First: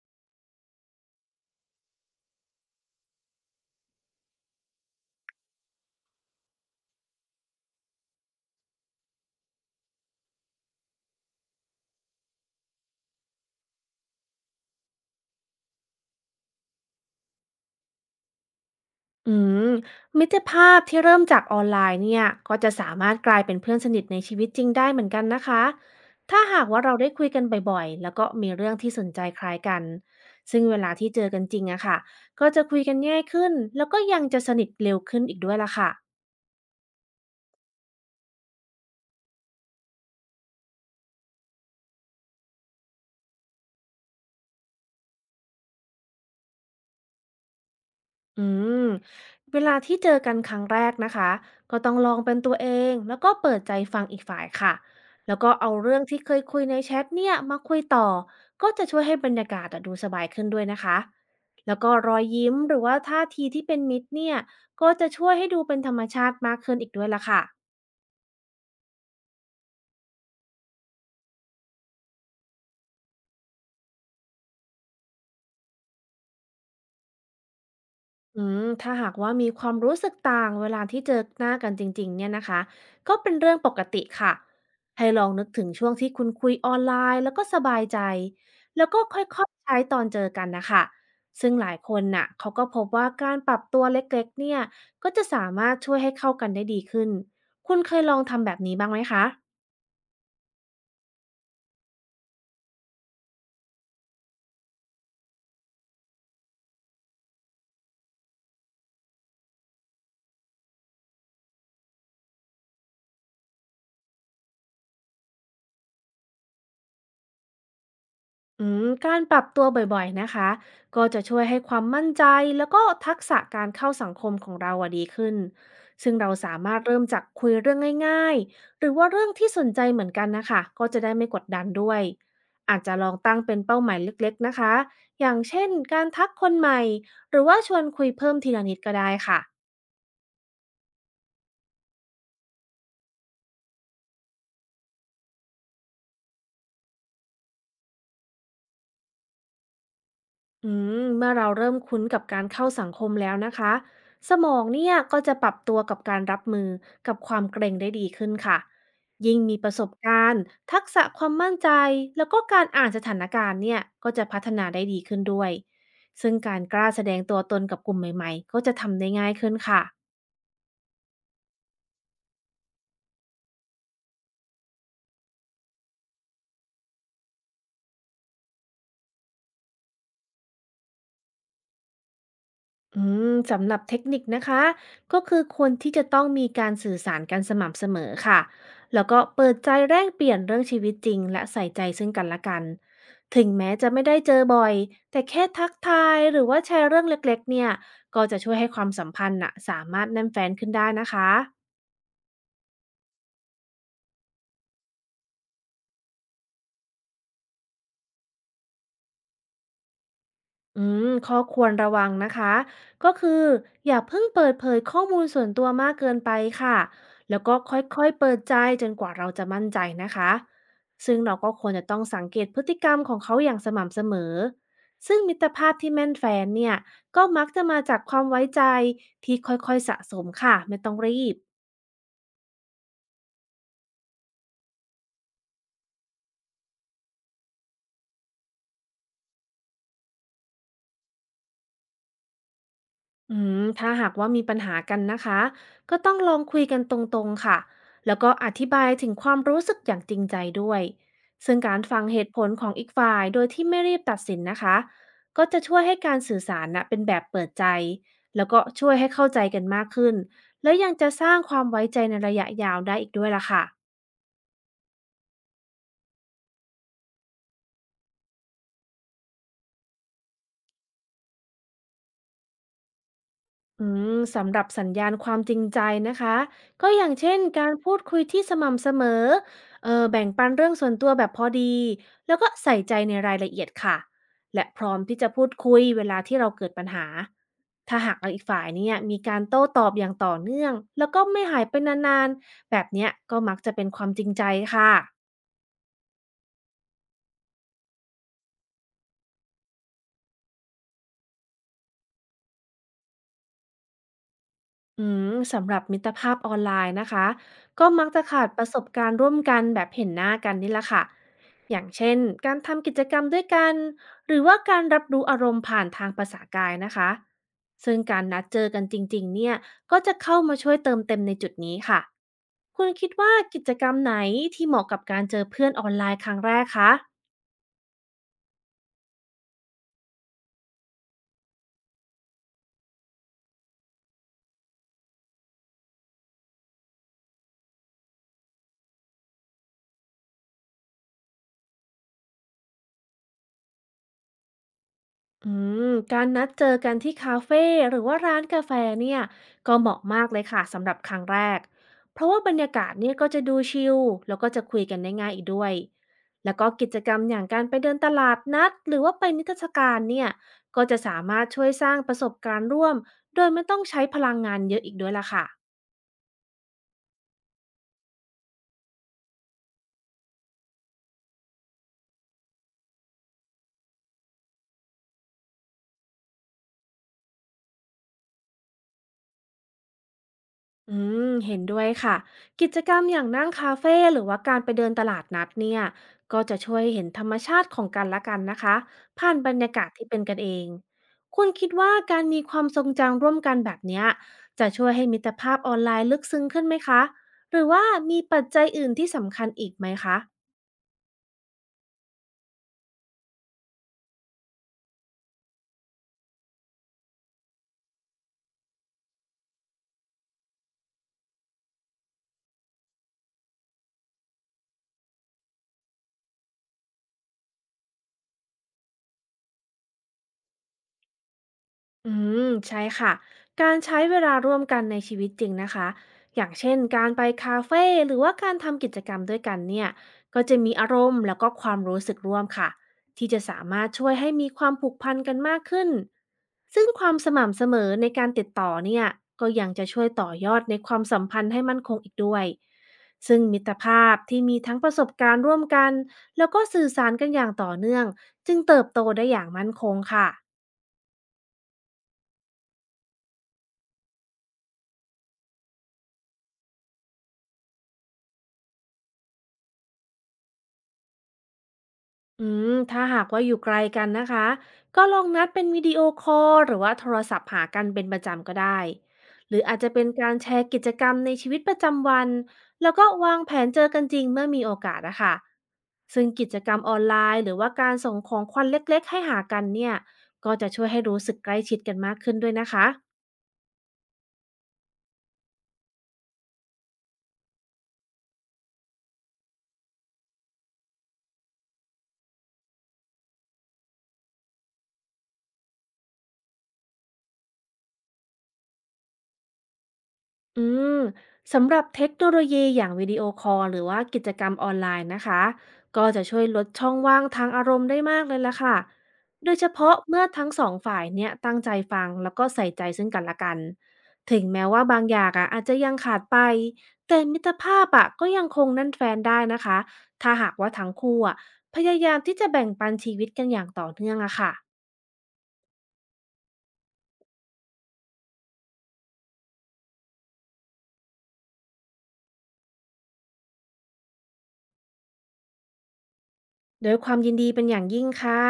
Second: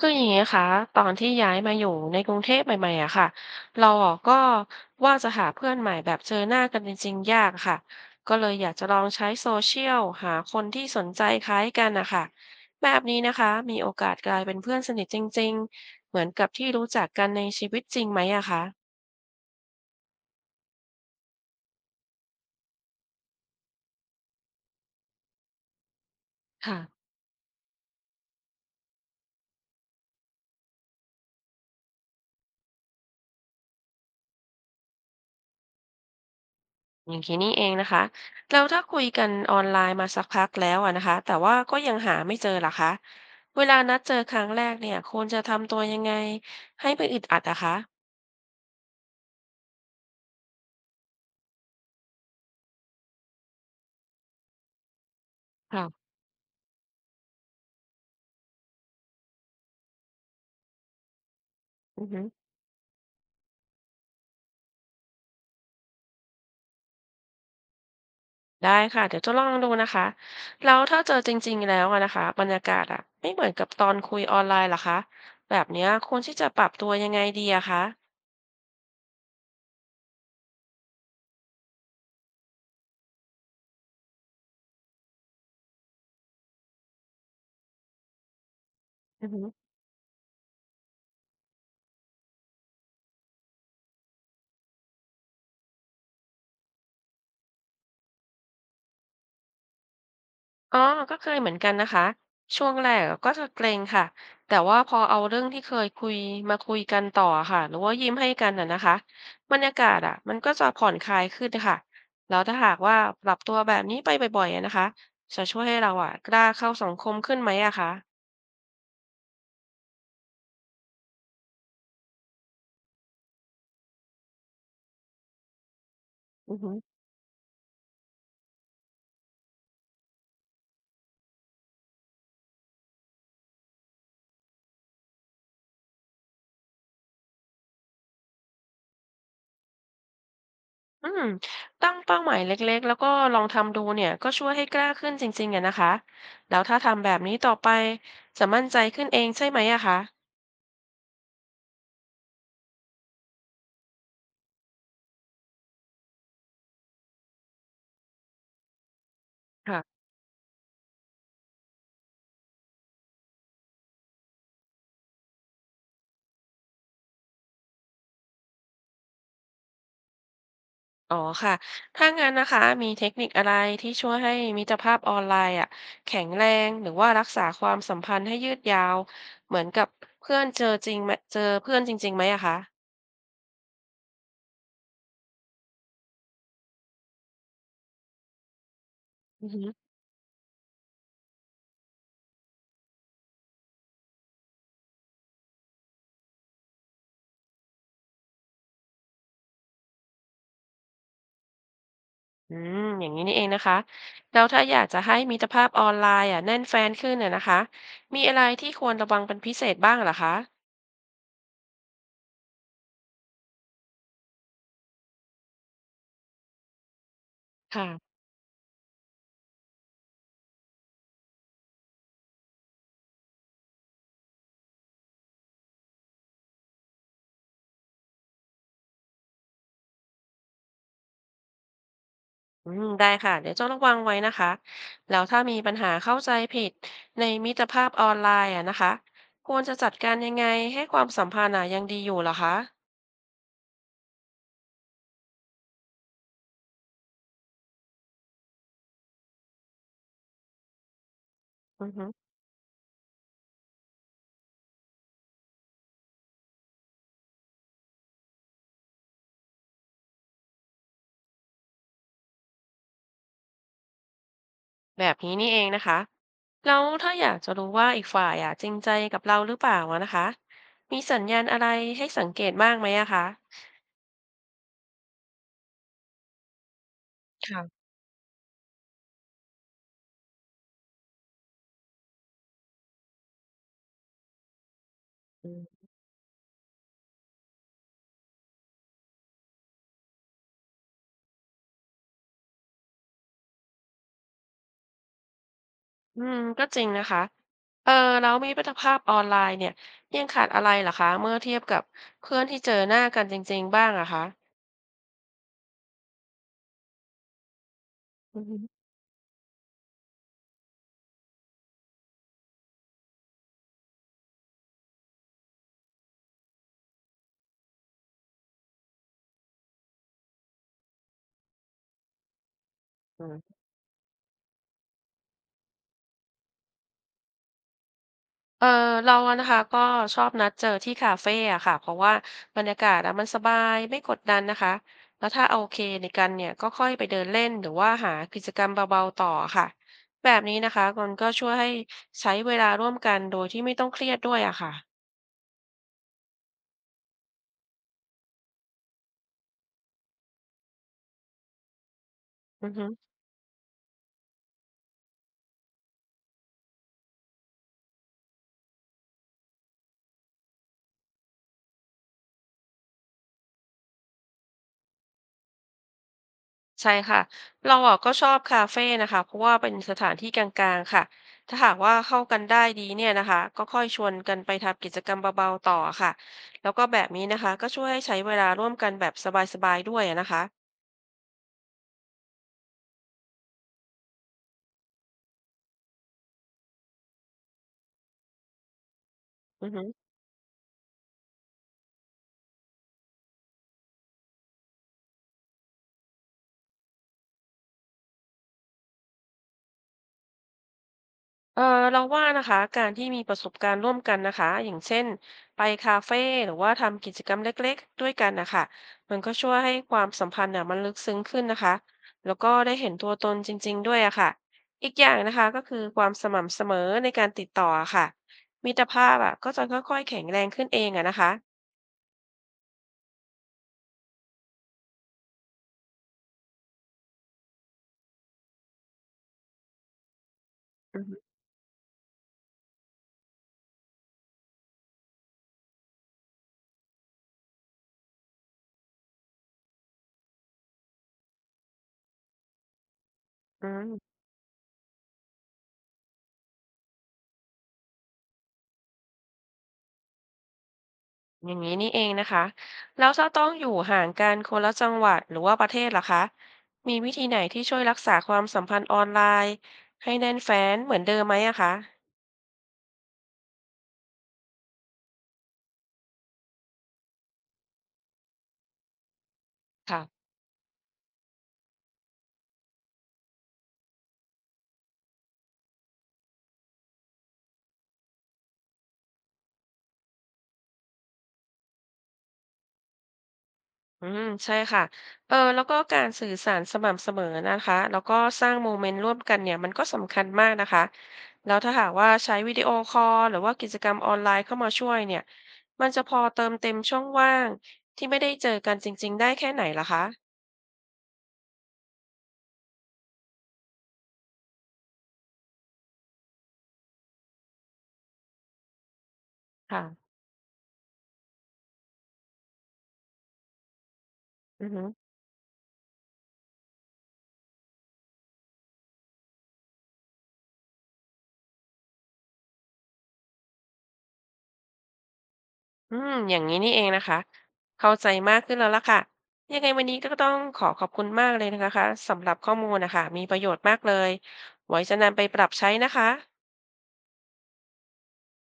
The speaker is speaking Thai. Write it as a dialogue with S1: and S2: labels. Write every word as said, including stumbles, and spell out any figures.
S1: คืออย่างนี้คะตอนที่ย้ายมาอยู่ในกรุงเทพใหม่ๆอะค่ะเราอะก็ว่าจะหาเพื่อนใหม่แบบเจอหน้ากันจริงๆยากค่ะก็เลยอยากจะลองใช้โซเชียลหาคนที่สนใจคล้ายกันนะคะแบบนี้นะคะมีโอกาสกลายเป็นเพื่อนสนิทจริงๆเหมือนกับที่รู้จักกันในชีวิตจริงไหมอะคะ
S2: อืมมิตรภาพที่เริ่มจากออนไลน์เนี่ยก็จะสามารถกลายเป็นเพื่อนสนิทในชีวิตจริงได้เหมือนกันนะคะถ้าหาก
S1: ค่ะ
S2: ว่าเราได้คุยกันบ่อยๆแล้วก็มีเรื่องที่สนใจคล้ายกันซึ่งเวลาที่เจอกันจริงอะค่ะก็จะคุยกันง่ายขึ้นแล้วก็ยังจะสนิทเร็วขึ้นอีกด้วยล่ะค่ะ
S1: อย่างนี้นี่เองนะคะแล้วถ้าคุยกันออนไลน์มาสักพักแล้วอะนะคะแต่ว่าก็ยังหาไม่เจอเหรอคะ เวลานัดเจอครั้งแรกเนี่ยควรจะทำตัวยังไงให้ไม่อึดอัดอะคะ
S2: อืมเวลาที่เจอกันครั้งแรกนะคะก็ต้องลองเป็นตัวเองแล้วก็เปิดใจฟังอีกฝ่ายค่ะแล้วก็เอาเรื่อ
S1: ค่ะ
S2: งที่เคยคุยในแชทเนี่ยมาคุยต่อก็จะช่วยให้บรรยากาศอะดูสบายขึ้นด้วยนะคะแล้วก็
S1: อือ
S2: รอ
S1: ฮึ
S2: ยยิ้มหรือว่าท่าทีที่เป็นมิตรเนี่ยก็จะช่วยให้ดูเป็นธรรมชาติมากขึ้นอีกด้วยล่ะค่ะ
S1: ได้ค่ะเดี๋ยวจะลองดูนะคะแล้วถ้าเจอจริงๆแล้วอะนะคะบรรยากาศอะไม่เหมือนกับตอนคุยออนไลน์เหรอคะ แบบเนี้ยควรที่จะปรับตัวยังไงดีอะคะ
S2: อืมถ้าหากว่ามีความรู้สึกต่างเวลาที่เจอหน้ากันจริงๆเนี่ยนะคะก็เป็นเรื่องปกติค่ะให้ลองนึกถึงช่วงที่คุณคุยออนไลน์แล้วก็สบายใจแล้วก็ค
S1: อือฮึ
S2: ่อยๆใช้ตอนเจอกันนะคะซึ่งหลายคนน่ะเขาก็พบว่าการปรับตัวเล็กๆเนี่ยก็จะสามารถช่วยให้เข้ากันได้ดีขึ้นคุณเคยลองทำแบบนี้บ้างไหมคะ
S1: อ๋อก็เคยเหมือนกันนะคะช่วงแรกอะก็จะเกรงค่ะแต่ว่าพอเอาเรื่องที่เคยคุยมาคุยกันต่อค่ะหรือว่ายิ้มให้กันน่ะนะคะบรรยากาศอ่ะมันก็จะผ่อนคลายขึ้นค่ะแล้วถ้าหากว่าปรับตัวแบบนี้ไปบ่อยๆอะนะคะจะช่วยให้เราอ่ะกล้าเข้าสังคมขึ้นไหมอะคะ
S2: อืมการปรับตัวบ่อยๆ นะคะ ก็จะช่วยให้ความมั่นใจแล้วก็ทักษะการเข้าสังคมของเราอะดีขึ้นซึ่งเรา
S1: อื
S2: สา
S1: อหื
S2: มา
S1: อ
S2: รถเริ่มจากคุยเรื่องง่ายๆหรือว่าเรื่องที่สนใจเหมือนกันนะคะ ก็จะได้ไม่กดดันด้วย อาจจะลองตั้งเป็นเป้าหมายเล็กๆนะคะ อย่างเช่นการทักคนใหม่ หรือว่าชวนคุยเพิ่มทีละนิดก็ได้ค่ะ
S1: อืมตั้งเป้าหมายเล็กๆแล้วก็ลองทำดูเนี่ยก็ช่วยให้กล้าขึ้นจริงๆอะนะคะแล้วถ้าทำแบบนี้ต่อไปจะมั่นใจขึ้นเองใช่ไหมอะคะ
S2: อืมเมื่อเราเริ่มคุ้นกับการเข้าสังคมแล้วนะคะสมองเนี่ยก็จะปรับตัวกับการรับมือกับความเกรงได้ดีขึ้นค่ะยิ่งมีประสบการณ์ทักษะความมั่นใจแล้วก็การอ่านสถานการณ์เนี่ยก็จะพัฒนาได้ดีขึ้นด้วยซึ่งการกล้าแสดงตัวตนกับกลุ่มใหม่ๆก็จะทำได้ง่ายขึ้นค่ะ
S1: อ๋อค่ะถ้างั้นนะคะมีเทคนิคอะไรที่ช่วยให้มิตรภาพออนไลน์อ่ะแข็งแรงหรือว่ารักษาความสัมพันธ์ให้ยืดยาวเหมือนกับเพื่อนเจอจริงไหมเจอเพื่อนจริงๆไหมอะคะ
S2: อืมสำหรับเทคนิคนะคะก็คือควรที่จะต้องมีการสื่อสารกันสม่ำเสมอค่ะแล้วก็
S1: อื
S2: เปิ
S1: อ
S2: ด
S1: หือ
S2: ใจแลกเปลี่ยนเรื่องชีวิตจริงและใส่ใจซึ่งกันและกันถึงแม้จะไม่ได้เจอบ่อยแต่แค่ทักทายหรือว่าแชร์เรื่องเล็กๆเนี่ยก็จะช่วยให้ความสัมพันธ์น่ะสามารถแน่นแฟนขึ้นได้นะคะ
S1: อืมอย่างนี้นี่เองนะคะแล้วถ้าอยากจะให้มิตรภาพออนไลน์อ่ะแน่นแฟนขึ้นเนี่ยนะคะมีอะไรที่ควรระวังเป็นพิเศษบ้างเหรอคะ
S2: อืมข้อควรระวังนะคะก็คืออย่าเพิ่งเปิดเผยข้อมูลส่วนตัวมากเกินไปค่ะ แล้วก็ค่อย
S1: ค่ะ
S2: ๆเปิดใจจนกว่าเราจะมั่นใจนะคะ ซึ่งเราก็ควรจะต้องสังเกตพฤติกรรมของเขาอย่างสม่ำเสมอซึ่งมิตรภาพที่แม่นแฟนเนี่ย ก็มักจะมาจากความไว้ใจที่ค่อยๆสะสมค่ะไม่ต้องรีบ
S1: อืมได้ค่ะเดี๋ยวจะระวังไว้นะคะแล้วถ้ามีปัญหาเข้าใจผิดในมิตรภาพออนไลน์อะนะคะควรจะจัดการยังไงให้ความสัมพันธ์อะยังดีอยู่เหรอคะ
S2: อืมถ้าหากว่ามีปัญหากันนะคะก็ต้องลองคุยกันตรงๆค่ะแล้วก็อธิบายถึงความรู้สึกอย่างจริงใจด้วยซึ่งการ
S1: อือ
S2: ฟั
S1: ฮึ
S2: งเหตุผลของอีกฝ่ายโดยที่ไม่รีบตัดสินนะคะก็จะช่วยให้การสื่อสารนะเป็นแบบเปิดใจแล้วก็ช่วยให้เข้าใจกันมากขึ้นและยังจะสร้างความไว้ใจในระยะยาวได้อีกด้วยล่ะค่ะ
S1: แบบนี้นี่เองนะคะแล้วถ้าอยากจะรู้ว่าอีกฝ่ายอะจริงใจกับเราหรือเปล่าอะนะคะมีสัญญาณอะไรให้สังเกตบ้างไหมอะคะ
S2: อืมสำหรับสัญญาณความจริงใจนะคะก็อย่างเช่นการ
S1: ค่ะ
S2: พูดคุยที่สม่ำเสมอเออแบ่งปันเรื่องส่วนตัวแบบพอดีแล้วก็ใส่ใจในรายละเอียดค่ะและพร้อมที่จะพู
S1: อื
S2: ดคุย
S1: ม
S2: เวลาที่เราเกิดปัญหาถ้าหากอีกฝ่ายเนี่ยมีการโต้ตอบอย่างต่อเนื่องแล้วก็ไม่หายไปนานๆแบบเนี้ยก็มักจะเป็นความจริงใจค่ะ
S1: อืมก็จริงนะคะเออแล้วมีมิตรภาพออนไลน์เนี่ยยังขาดอะไรเหรอคะเมื่อเทียบกับเพื่อนที่เจอหน้ากันจริงๆบ้างอะคะ
S2: อืมสำหรับมิตรภาพออนไลน์นะคะก็มักจะ
S1: อื
S2: ขาดประส
S1: ม
S2: บการณ์ร่วมกันแบบเห็นหน้ากันนี่แหละค่ะอย่างเช่นการทำกิจกรรมด้วยกันหรือว่าการรับรู้อารมณ์ผ่านทางภาษากายนะคะซึ่งการนัดเจอกันจริงๆเนี่ยก็จะเข้ามาช่วยเติมเต็มในจุดนี้ค่ะคุณคิด
S1: อื
S2: ว่า
S1: ม
S2: กิจกรรมไหนที่เหมาะกับการเจอเพื่อนออนไลน์ครั้งแรกคะ
S1: เออเราอะนะคะก็ชอบนัดเจอที่คาเฟอะค่ะเพราะว่าบรรยากาศอะมันสบายไม่กดดันนะคะแล้วถ้าโอเคในกันเนี่ยก็ค่อยไปเดินเล่นหรือว่าหากิจกรรมเบาๆต่อค่ะแบบนี้นะคะมันก็ช่วยให้ใช้เวลาร่วมกันโดยที่ไม่ต้องเครียดด้วยอะค่ะ
S2: อืมการนัดเจอกันที่คาเฟ่หรือว่าร้านกาแฟเนี่ยก็เหมาะมากเลยค่ะสำหรับครั้งแรกเพราะว่าบรร
S1: อื
S2: ยา
S1: อฮึ
S2: กาศเนี่ยก็จะดูชิลแล้วก็จะคุยกันได้ง่ายอีกด้วยแล้วก็กิจกรรมอย่างการไปเดินตลาดนัดหรือว่าไปนิทรรศการเนี่ยก็จะสามารถช่วยสร้างประสบการณ์ร่วมโดยไม่ต้องใช้พลังงานเยอะอีกด้วยล่ะค่ะ
S1: ใช่ค่ะเราอะก็ชอบคาเฟนะคะเพราะว่าเป็นสถานที่กลางๆค่ะถ้าหากว่าเข้ากันได้ดีเนี่ยนะคะก็ค่อยชวนกันไปทำกิจกรรมเบาๆต่อค่ะแล้วก็แบบนี้นะคะก็ช่วยให้ใช้เวลาร่วมกันแบบสบายๆด้วยอะนะคะ
S2: อืมเห็นด้วยค่ะกิจกรรมอย่างนั่งคาเฟ่หรือว่าการไปเดินตลาดนัดเนี่ยก็จะช่วยเห็นธรรมชาติของกันและกันนะคะผ่านบรร
S1: อือ
S2: ยา
S1: ฮึ
S2: กาศที่เป็นกันเองคุณคิดว่าการมีความทรงจำร่วมกันแบบเนี้ยจะช่วยให้มิตรภาพออนไลน์ลึกซึ้งขึ้นไหมคะหรือว่ามีปัจจัยอื่นที่สำคัญอีกไหมคะ
S1: เออเราว่านะคะการที่มีประสบการณ์ร่วมกันนะคะอย่างเช่นไปคาเฟ่หรือว่าทำกิจกรรมเล็กๆด้วยกันนะคะมันก็ช่วยให้ความสัมพันธ์เนี่ยมันลึกซึ้งขึ้นนะคะแล้วก็ได้เห็นตัวตนจริงๆด้วยอะค่ะอีกอย่างนะคะก็คือความสม่ำเสมอในการติดต่ออะค่ะมิตรภาพอะก็จะค่อยๆแข็งแรงขึ้นเองอะนะคะ
S2: อืมใช่ค่ะการใช้เวลาร่วมกันในชีวิตจริงนะคะอย่างเช่นการไปคาเฟ่หรือว่าการทำกิจกรรมด้วยกันเนี่ยก็จะมีอาร
S1: อืมอฮึ
S2: มณ์แล้วก็ความรู้สึกร่วมค่ะที่จะสามารถช่วยให้มีความผูกพันกันมากขึ้นซึ่งความสม่ำเสมอในการติดต่อเนี่ยก็ยังจะช่วยต่อยอดในความสัมพันธ์ให้มั่นคงอีกด้วยซึ่งมิ
S1: อื
S2: ตรภา
S1: ม
S2: พที่มีทั้งประสบการณ์ร่วมกันแล้วก็สื่อสารกันอย่างต่อเนื่องจึงเติบโตได้อย่างมั่นคงค่ะ
S1: อย่างนี้นี่เองนะคะแล้วถ้าต้องอยู่ห่างกันคนละจังหวัดหรือว่าประเทศล่ะคะมีวิธีไหนที่ช่วยรักษาความสัมพันธ์ออนไลน์ให้แน่นแฟ้นเหมือนเดิมไหมอะคะ
S2: อืมถ้าหากว่าอยู่ไกลกันนะคะก็ลองนัดเป็นวิดีโอคอลหรือว่าโทรศัพท์หากันเป็นประจำก็ได้หรืออาจจะเป็น
S1: ค่ะ
S2: การแชร์กิจกรรมในชีวิตประจำวันแล้วก็วางแผนเจอกันจริงเมื่อมีโอกาสนะคะซึ่งกิจกรรมออนไลน์หรือว่าการส่งของขวัญเล็กๆให้หากันเนี่ยก็จะช่วยให้รู้สึกใกล้ชิดกันมากขึ้นด้วยนะคะ
S1: อืมใช่ค่ะเออแล้วก็การสื่อสารสม่ำเสมอนะคะแล้วก็สร้างโมเมนต์ร่วมกันเนี่ยมันก็สำคัญมากนะคะแล้วถ้าหากว่าใช้วิดีโอคอลหรือว่ากิจกรรมออนไลน์เข้ามาช่วยเนี่ยมันจะพอเติมเต็มช่องว่างที่ไม่ได้เจอกันจริงๆได้แค่ไหนล่ะคะ
S2: อืมสำหรับเทคโนโลยีอย่างวิดีโอคอลหรือว่ากิจกรรมออนไลน์นะคะก็จะช่วยลดช่องว่างทางอารมณ์ได้มากเลยล่ะค่ะโดยเฉ
S1: ค่ะ
S2: พาะเมื่อทั้งสองฝ่ายเนี่ยตั้งใจฟังแล้วก็ใส่ใจซึ่งกันและกันถึงแม้
S1: อือฮึ
S2: ว่าบางอย่างอ่ะอาจจะยังขาดไปแต่มิตรภาพอ่ะก็ยังคงแนั่นแฟนได้นะคะถ้าหากว่าทั้งคู่อ่ะพยายามที่จะแบ่งปันชีวิตกันอย่างต่อเนื่องอะค่ะ
S1: อืมอย่างนี้นี่เองนะคะเข้าใจมากขึ้นแล้วล่ะค่ะยังไงวันนี้ก็ต้องขอขอบคุณมากเลยนะคะสำหรับข้อมูลนะคะมีประโยชน์มากเลยไว้จะนำไปปรับใช้นะคะ
S2: โดยความยินดีเป็นอย่างยิ่งค่ะ